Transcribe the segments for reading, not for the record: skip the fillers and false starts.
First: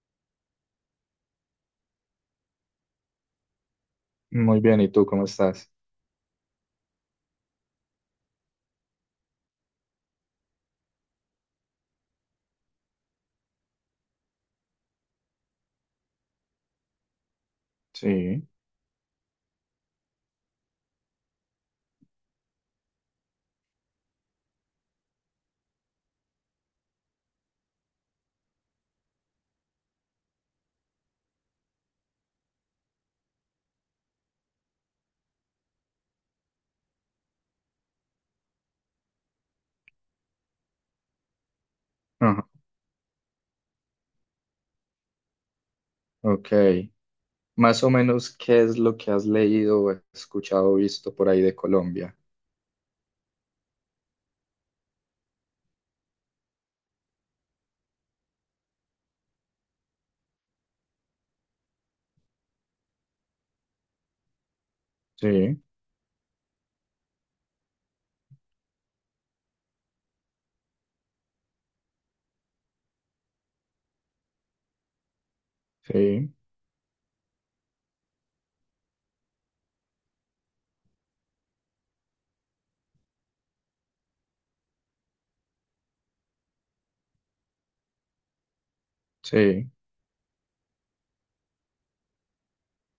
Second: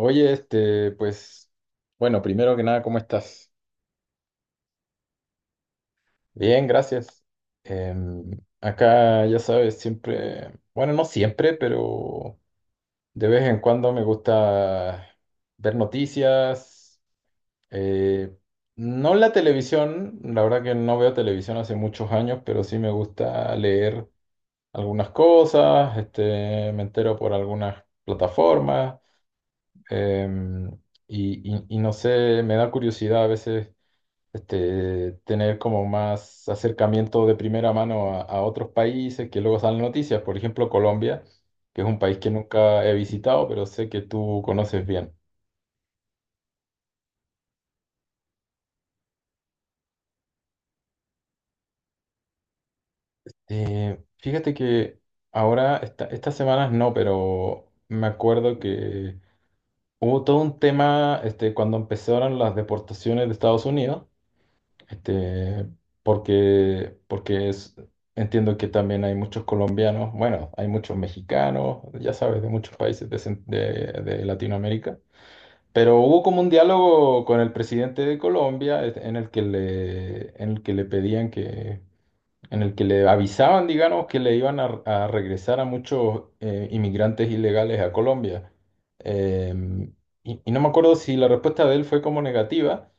Oye, este, pues, bueno, primero que nada, ¿cómo estás? Muy bien, ¿y tú cómo estás? Bien, gracias. Em, acá, ya sabes, siempre, bueno, no siempre, pero de vez en cuando me gusta ver noticias. eh, Sí. no la televisión, la verdad que no veo televisión hace muchos años, pero sí me gusta leer algunas cosas, este, me entero por algunas plataformas, em, y no sé, me da curiosidad a veces este, tener como más acercamiento de primera mano a otros países que luego salen noticias. Por ejemplo, Colombia, que es un país que Ajá. nunca he visitado, pero sé que tú conoces bien. Ok. Más o menos, ¿qué es lo que has leído, o escuchado, o visto por ahí de Colombia? Fíjate que ahora, estas semanas no, pero me acuerdo que hubo todo un tema este, cuando empezaron las deportaciones de Estados Unidos. Sí, Este, porque es, entiendo que también hay muchos colombianos, bueno, hay muchos mexicanos, ya sabes, de muchos países de, de Latinoamérica. Pero hubo sí, como un diálogo con el presidente de Colombia este, en el que le pedían que, en el que le avisaban, digamos, que le iban a regresar a muchos inmigrantes ilegales a Colombia. sí, Em, y no me acuerdo si la respuesta de él fue como negativa.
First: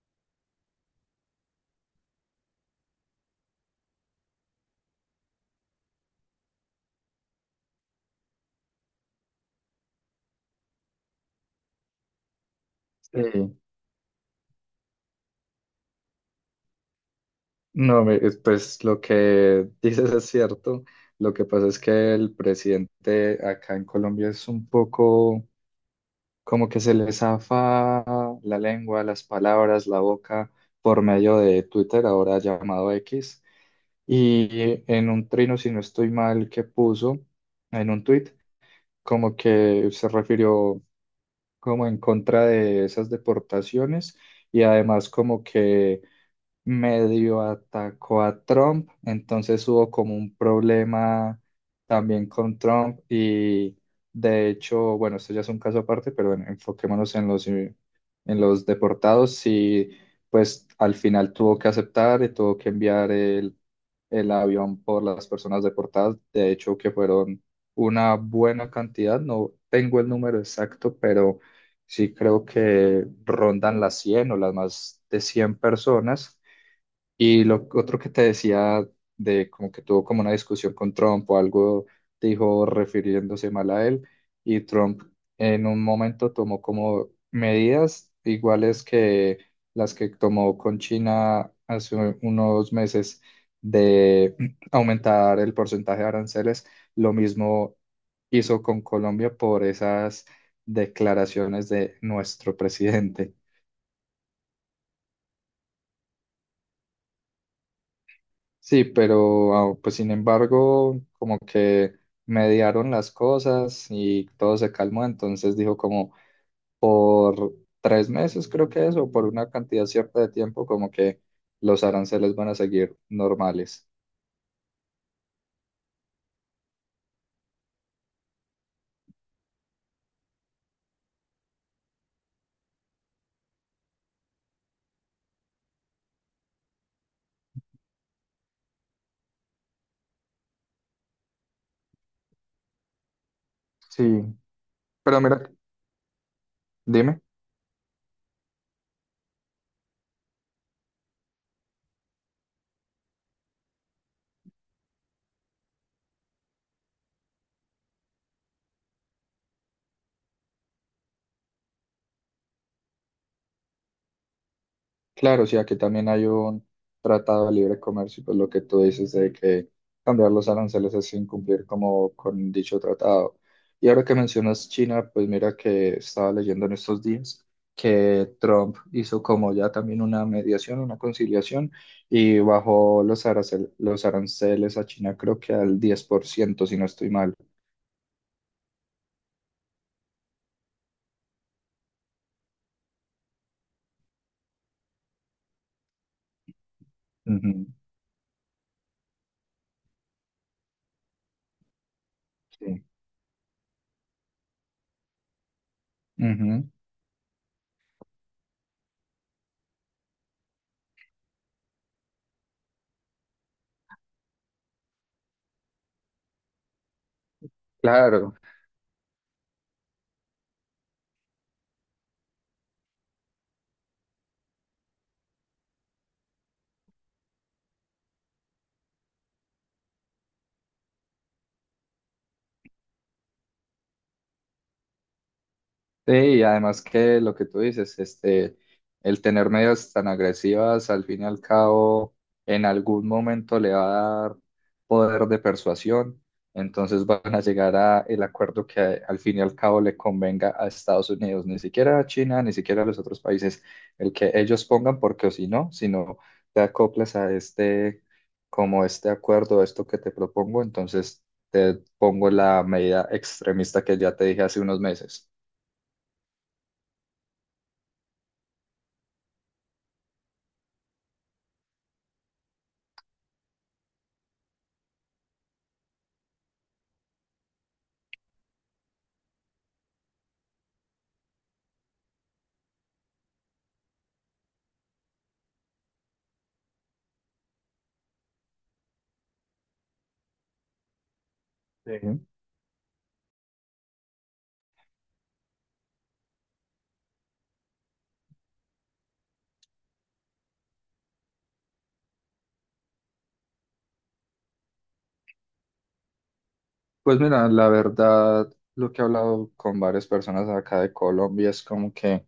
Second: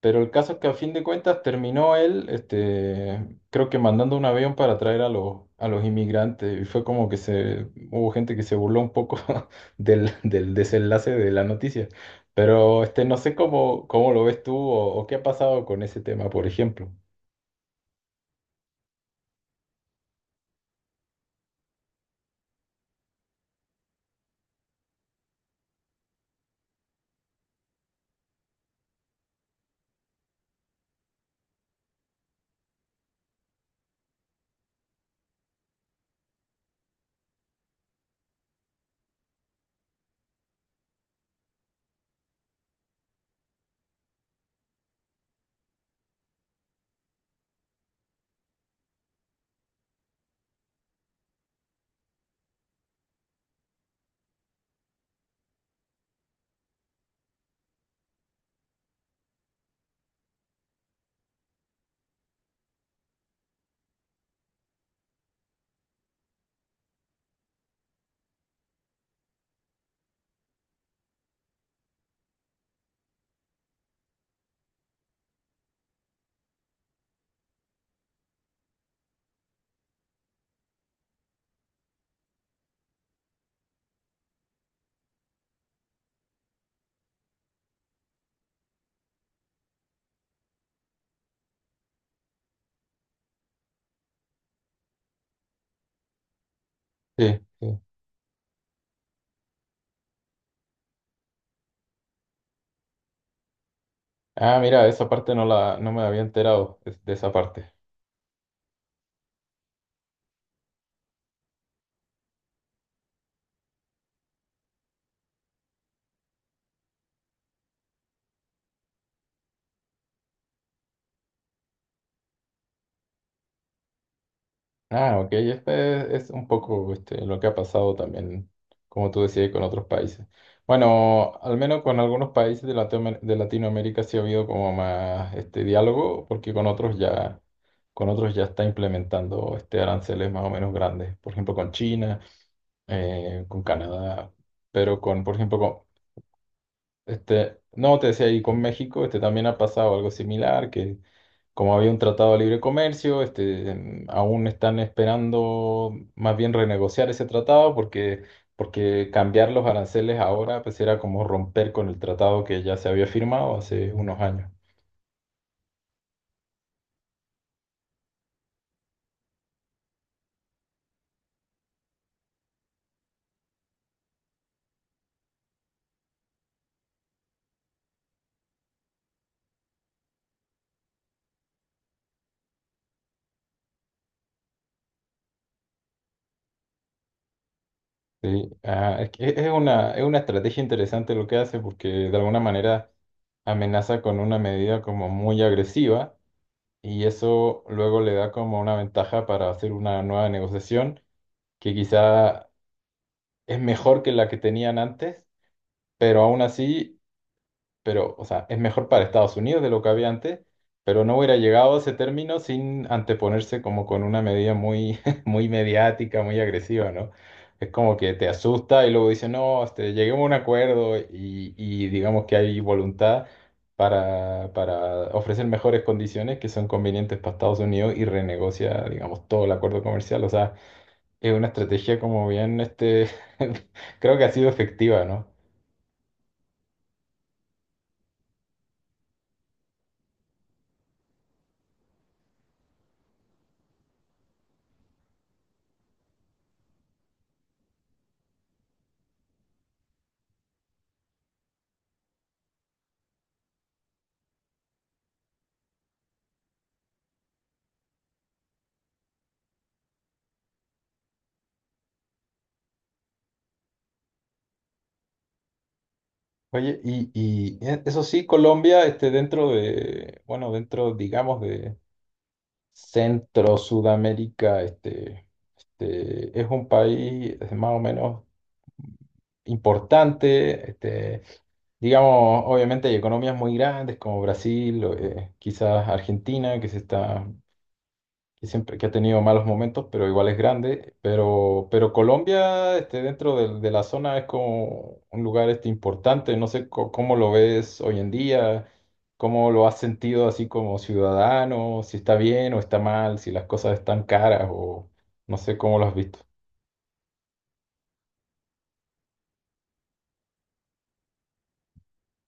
Pero el caso es que a fin de cuentas terminó él, este, creo que mandando un avión para traer a los inmigrantes. Y fue como que se, hubo gente que se burló un poco del desenlace de la noticia. Pero este, no sé sí. cómo lo ves tú o qué ha pasado con ese tema, por ejemplo. No, pues lo que dices es cierto. Lo que pasa es que el presidente acá en Colombia es un poco como que se le zafa la lengua, las palabras, la boca por medio de Twitter, ahora llamado X. Y en un trino, si no estoy mal, que puso en un tuit, como que se refirió como en contra de esas deportaciones y además como que medio atacó a Trump, entonces hubo como un problema también con Trump y de hecho, bueno, esto ya es un caso aparte, pero bueno, enfoquémonos en los deportados y pues al final tuvo que aceptar y tuvo que enviar el avión por las personas deportadas, de hecho que fueron una buena cantidad. No tengo el número exacto, pero sí creo que rondan las 100 o las más de 100 personas. Y lo otro que te decía, de como que tuvo como una discusión con Trump o algo, dijo refiriéndose mal a él, y Trump en un momento tomó como medidas iguales que las que tomó con China hace unos meses, de aumentar el porcentaje de aranceles. Lo Sí, mismo sí. hizo con Colombia por esas declaraciones de nuestro presidente. Ah, mira, esa parte no la, no me había enterado de esa parte. Sí, pero ah, pues sin embargo, como que mediaron las cosas y todo se calmó, entonces dijo como por 3 meses, creo que es, o por una cantidad cierta de tiempo, como que los aranceles van a seguir normales. Ah, ok, este es un poco este, lo que ha pasado también, como tú decías, con otros países. Bueno, al menos con algunos países de, de Latinoamérica sí ha habido como más este diálogo, porque con otros ya está implementando este aranceles más o menos grandes. Por ejemplo, con China, con Sí, Canadá, pero pero con, por mira, ejemplo, con, dime. este, no, te decía, y con México este, también ha pasado algo similar, que como había un tratado de libre comercio, este, aún están esperando más bien renegociar ese tratado porque, porque cambiar los aranceles ahora pues era como romper con el tratado que ya se había firmado hace unos años. Claro, sí, aquí también hay un tratado de libre comercio, y pues lo que tú dices de que cambiar los aranceles es incumplir como con dicho tratado. Y ahora que mencionas China, pues mira que estaba leyendo en estos días que Trump hizo como ya también una mediación, una conciliación, y bajó los aranceles a China creo que al 10%, si no estoy mal. Sí, ah, es una estrategia interesante lo que hace porque de alguna manera amenaza con una medida como muy agresiva y eso Ujú, luego le da como una ventaja para hacer una nueva negociación que quizá sí. es mejor que la que tenían antes, pero aún Ujú, así pero, o sea, es mejor para Estados Unidos de lo que había antes, pero no hubiera llegado a ese término sin anteponerse como con una medida muy, muy mediática, muy agresiva, ¿no? Es como que te claro, asusta y luego dice, no, este, lleguemos a un acuerdo y digamos que hay voluntad para ofrecer mejores condiciones que son convenientes para Estados Unidos y renegocia, digamos, todo el acuerdo comercial. O sea, es una estrategia como bien, este, creo que ha sido efectiva, ¿no? sí, y además que lo que tú dices, este, el tener medidas tan agresivas, al fin y al cabo, en algún momento le va a dar poder de persuasión, entonces van a llegar a el acuerdo que al fin y al cabo le convenga a Estados Unidos, ni siquiera a China, ni siquiera a los otros países, el que ellos pongan, porque o si no, te acoplas a este, como este acuerdo, esto que te propongo, entonces te pongo la medida extremista que ya te dije hace unos meses. Oye, eso sí, Colombia, este, dentro de, bueno, dentro, digamos, de Centro Sudamérica, este, es un país más o menos importante, este, digamos, obviamente hay economías muy grandes como Brasil, o, quizás Argentina, que se está que siempre que ha tenido malos momentos, pero igual es grande. Pero Sí. Colombia, este, dentro de la zona es como un lugar este, importante. No sé cómo lo ves hoy en día, cómo lo has sentido así como ciudadano, si está bien o está mal, si las cosas están caras o no sé cómo lo has visto. Pues mira, la verdad, lo que he hablado con varias personas acá de Colombia es como que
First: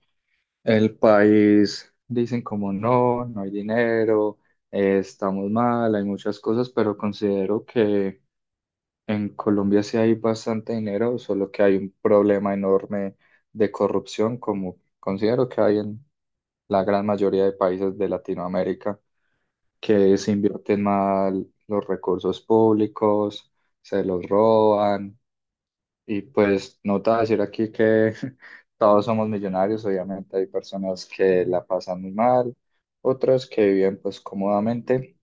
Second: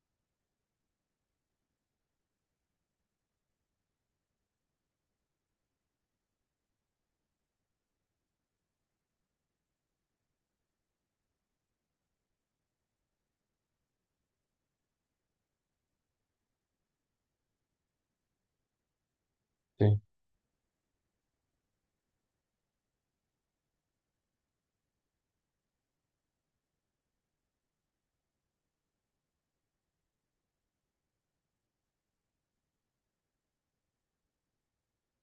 el país, dicen como no, no hay dinero, estamos mal, hay muchas cosas, pero considero que en Colombia sí hay bastante dinero, solo que hay un problema enorme de corrupción, como considero que hay en la gran mayoría de países de Latinoamérica, Sí, que se invierten mal los recursos públicos, se los roban, y pues no te voy a decir aquí que todos somos millonarios. Obviamente hay personas que la pasan muy mal, otras que viven pues cómodamente,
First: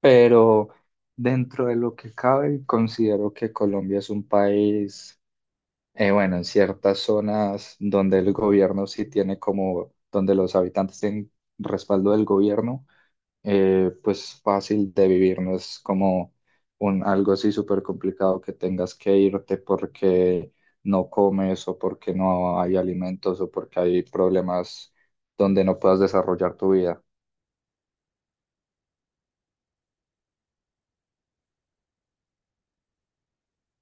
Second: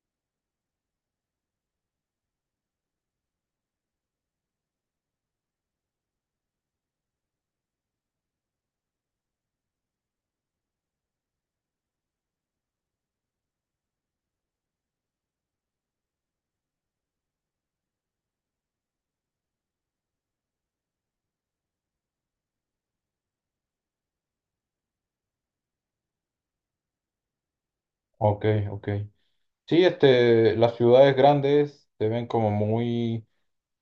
pero dentro de lo que cabe considero que Colombia es un país, bueno, en ciertas zonas donde el gobierno sí tiene como, donde los habitantes tienen respaldo del gobierno, pues fácil de vivir. No es como un algo así súper complicado que tengas que irte porque no comes o porque no hay alimentos o porque hay problemas donde no puedas desarrollar tu vida. ok, ok. Sí, este, las ciudades grandes se ven como muy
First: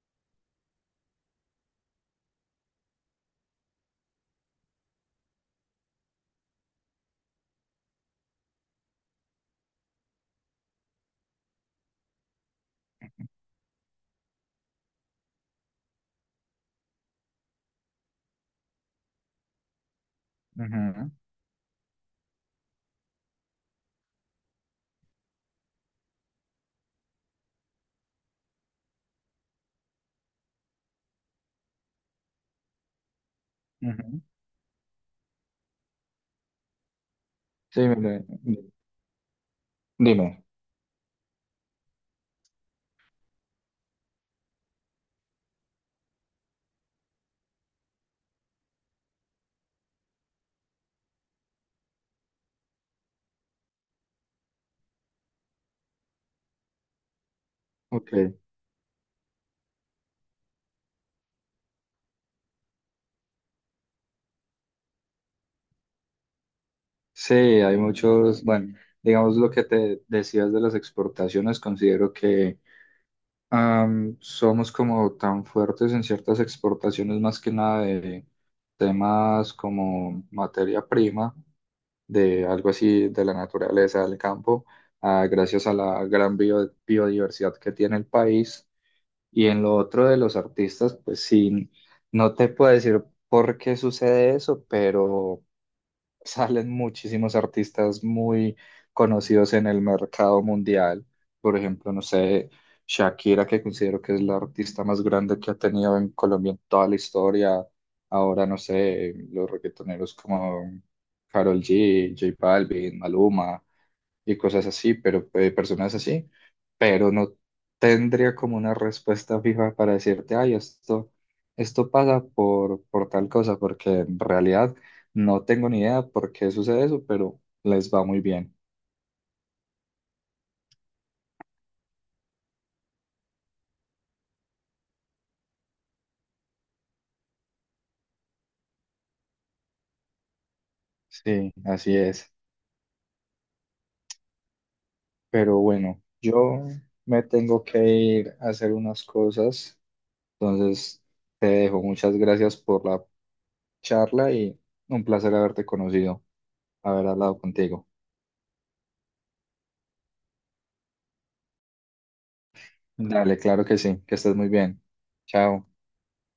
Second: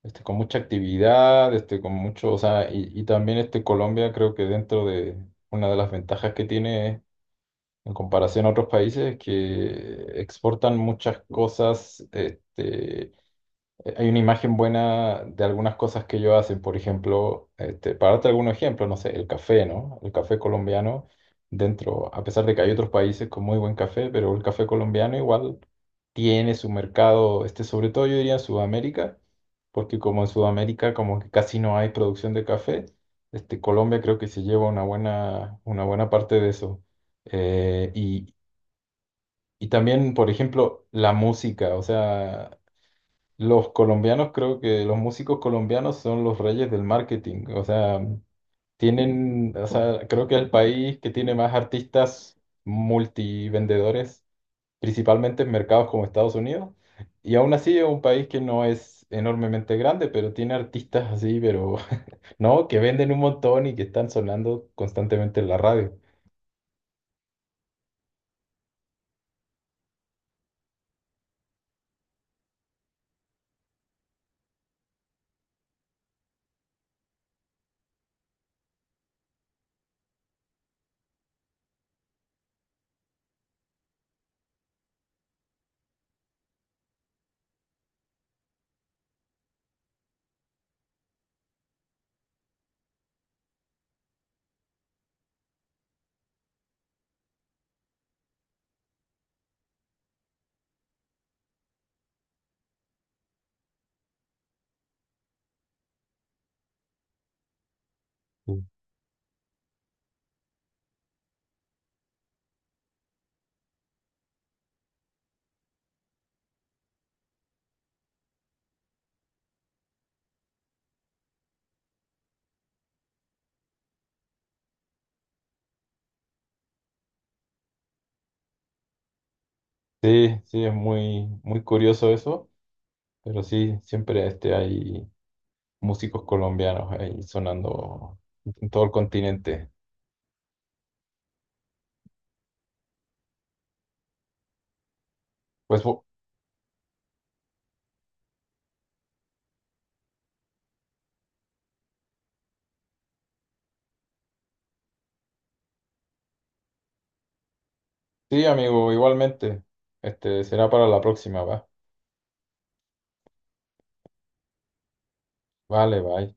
este, con mucha actividad, este, con mucho, o sea, y también este Colombia creo que dentro de una de las ventajas que tiene en comparación a otros países es que exportan muchas cosas, este, hay una imagen buena de algunas cosas que ellos hacen, por ejemplo, este, para darte algún ejemplo, no sé, el café, ¿no? El café colombiano, Ujú, dentro, a pesar de que hay otros países con muy buen café, pero el café colombiano igual tiene su mercado, este, sobre todo yo diría en Sudamérica, porque como en Sudamérica como que casi no hay producción de café, este, Colombia creo ujú. que se lleva una buena parte de eso. Sí, Eh, mire, y, y también, por dime. ejemplo, la música, o sea, los colombianos, creo que los músicos colombianos son los reyes del marketing. O sea, tienen, o sea, creo que el país que tiene más artistas multivendedores, principalmente en mercados como Estados Unidos. Y aún así es un Ok. país que no es enormemente grande, pero tiene artistas así, pero no, que venden un montón y que están sonando constantemente en la radio. Sí, hay muchos, bueno, digamos lo que te decías de las exportaciones, considero que somos como tan fuertes en ciertas exportaciones, más que nada de temas como materia prima, de algo así de la naturaleza del campo, ah, gracias a la gran biodiversidad que tiene el país. Y en lo otro de los artistas, pues sí, no te puedo decir por qué sucede eso, pero salen muchísimos artistas muy conocidos en el mercado mundial. Por ejemplo, no sé, Shakira, que considero que es la artista más grande que ha tenido en Colombia en toda la historia. Ahora, no sé, los reggaetoneros como Karol G, J Balvin, Maluma y cosas así, pero personas así. Pero no tendría como una respuesta fija para decirte, ay, esto pasa por tal cosa, porque en realidad no tengo ni idea por qué sucede eso, pero les va muy bien. Sí, sí, es muy, muy curioso eso, pero sí, siempre este, hay músicos colombianos ahí sonando en todo el continente. Sí, así es. Pero Pues bueno, bu- yo me tengo que ir a hacer unas cosas, entonces te dejo. Muchas gracias por la charla y un placer haberte conocido, haber hablado contigo. sí, amigo, igualmente. Este será para la próxima, ¿va? Dale, claro que sí, que estés muy bien. Chao. Vale, bye.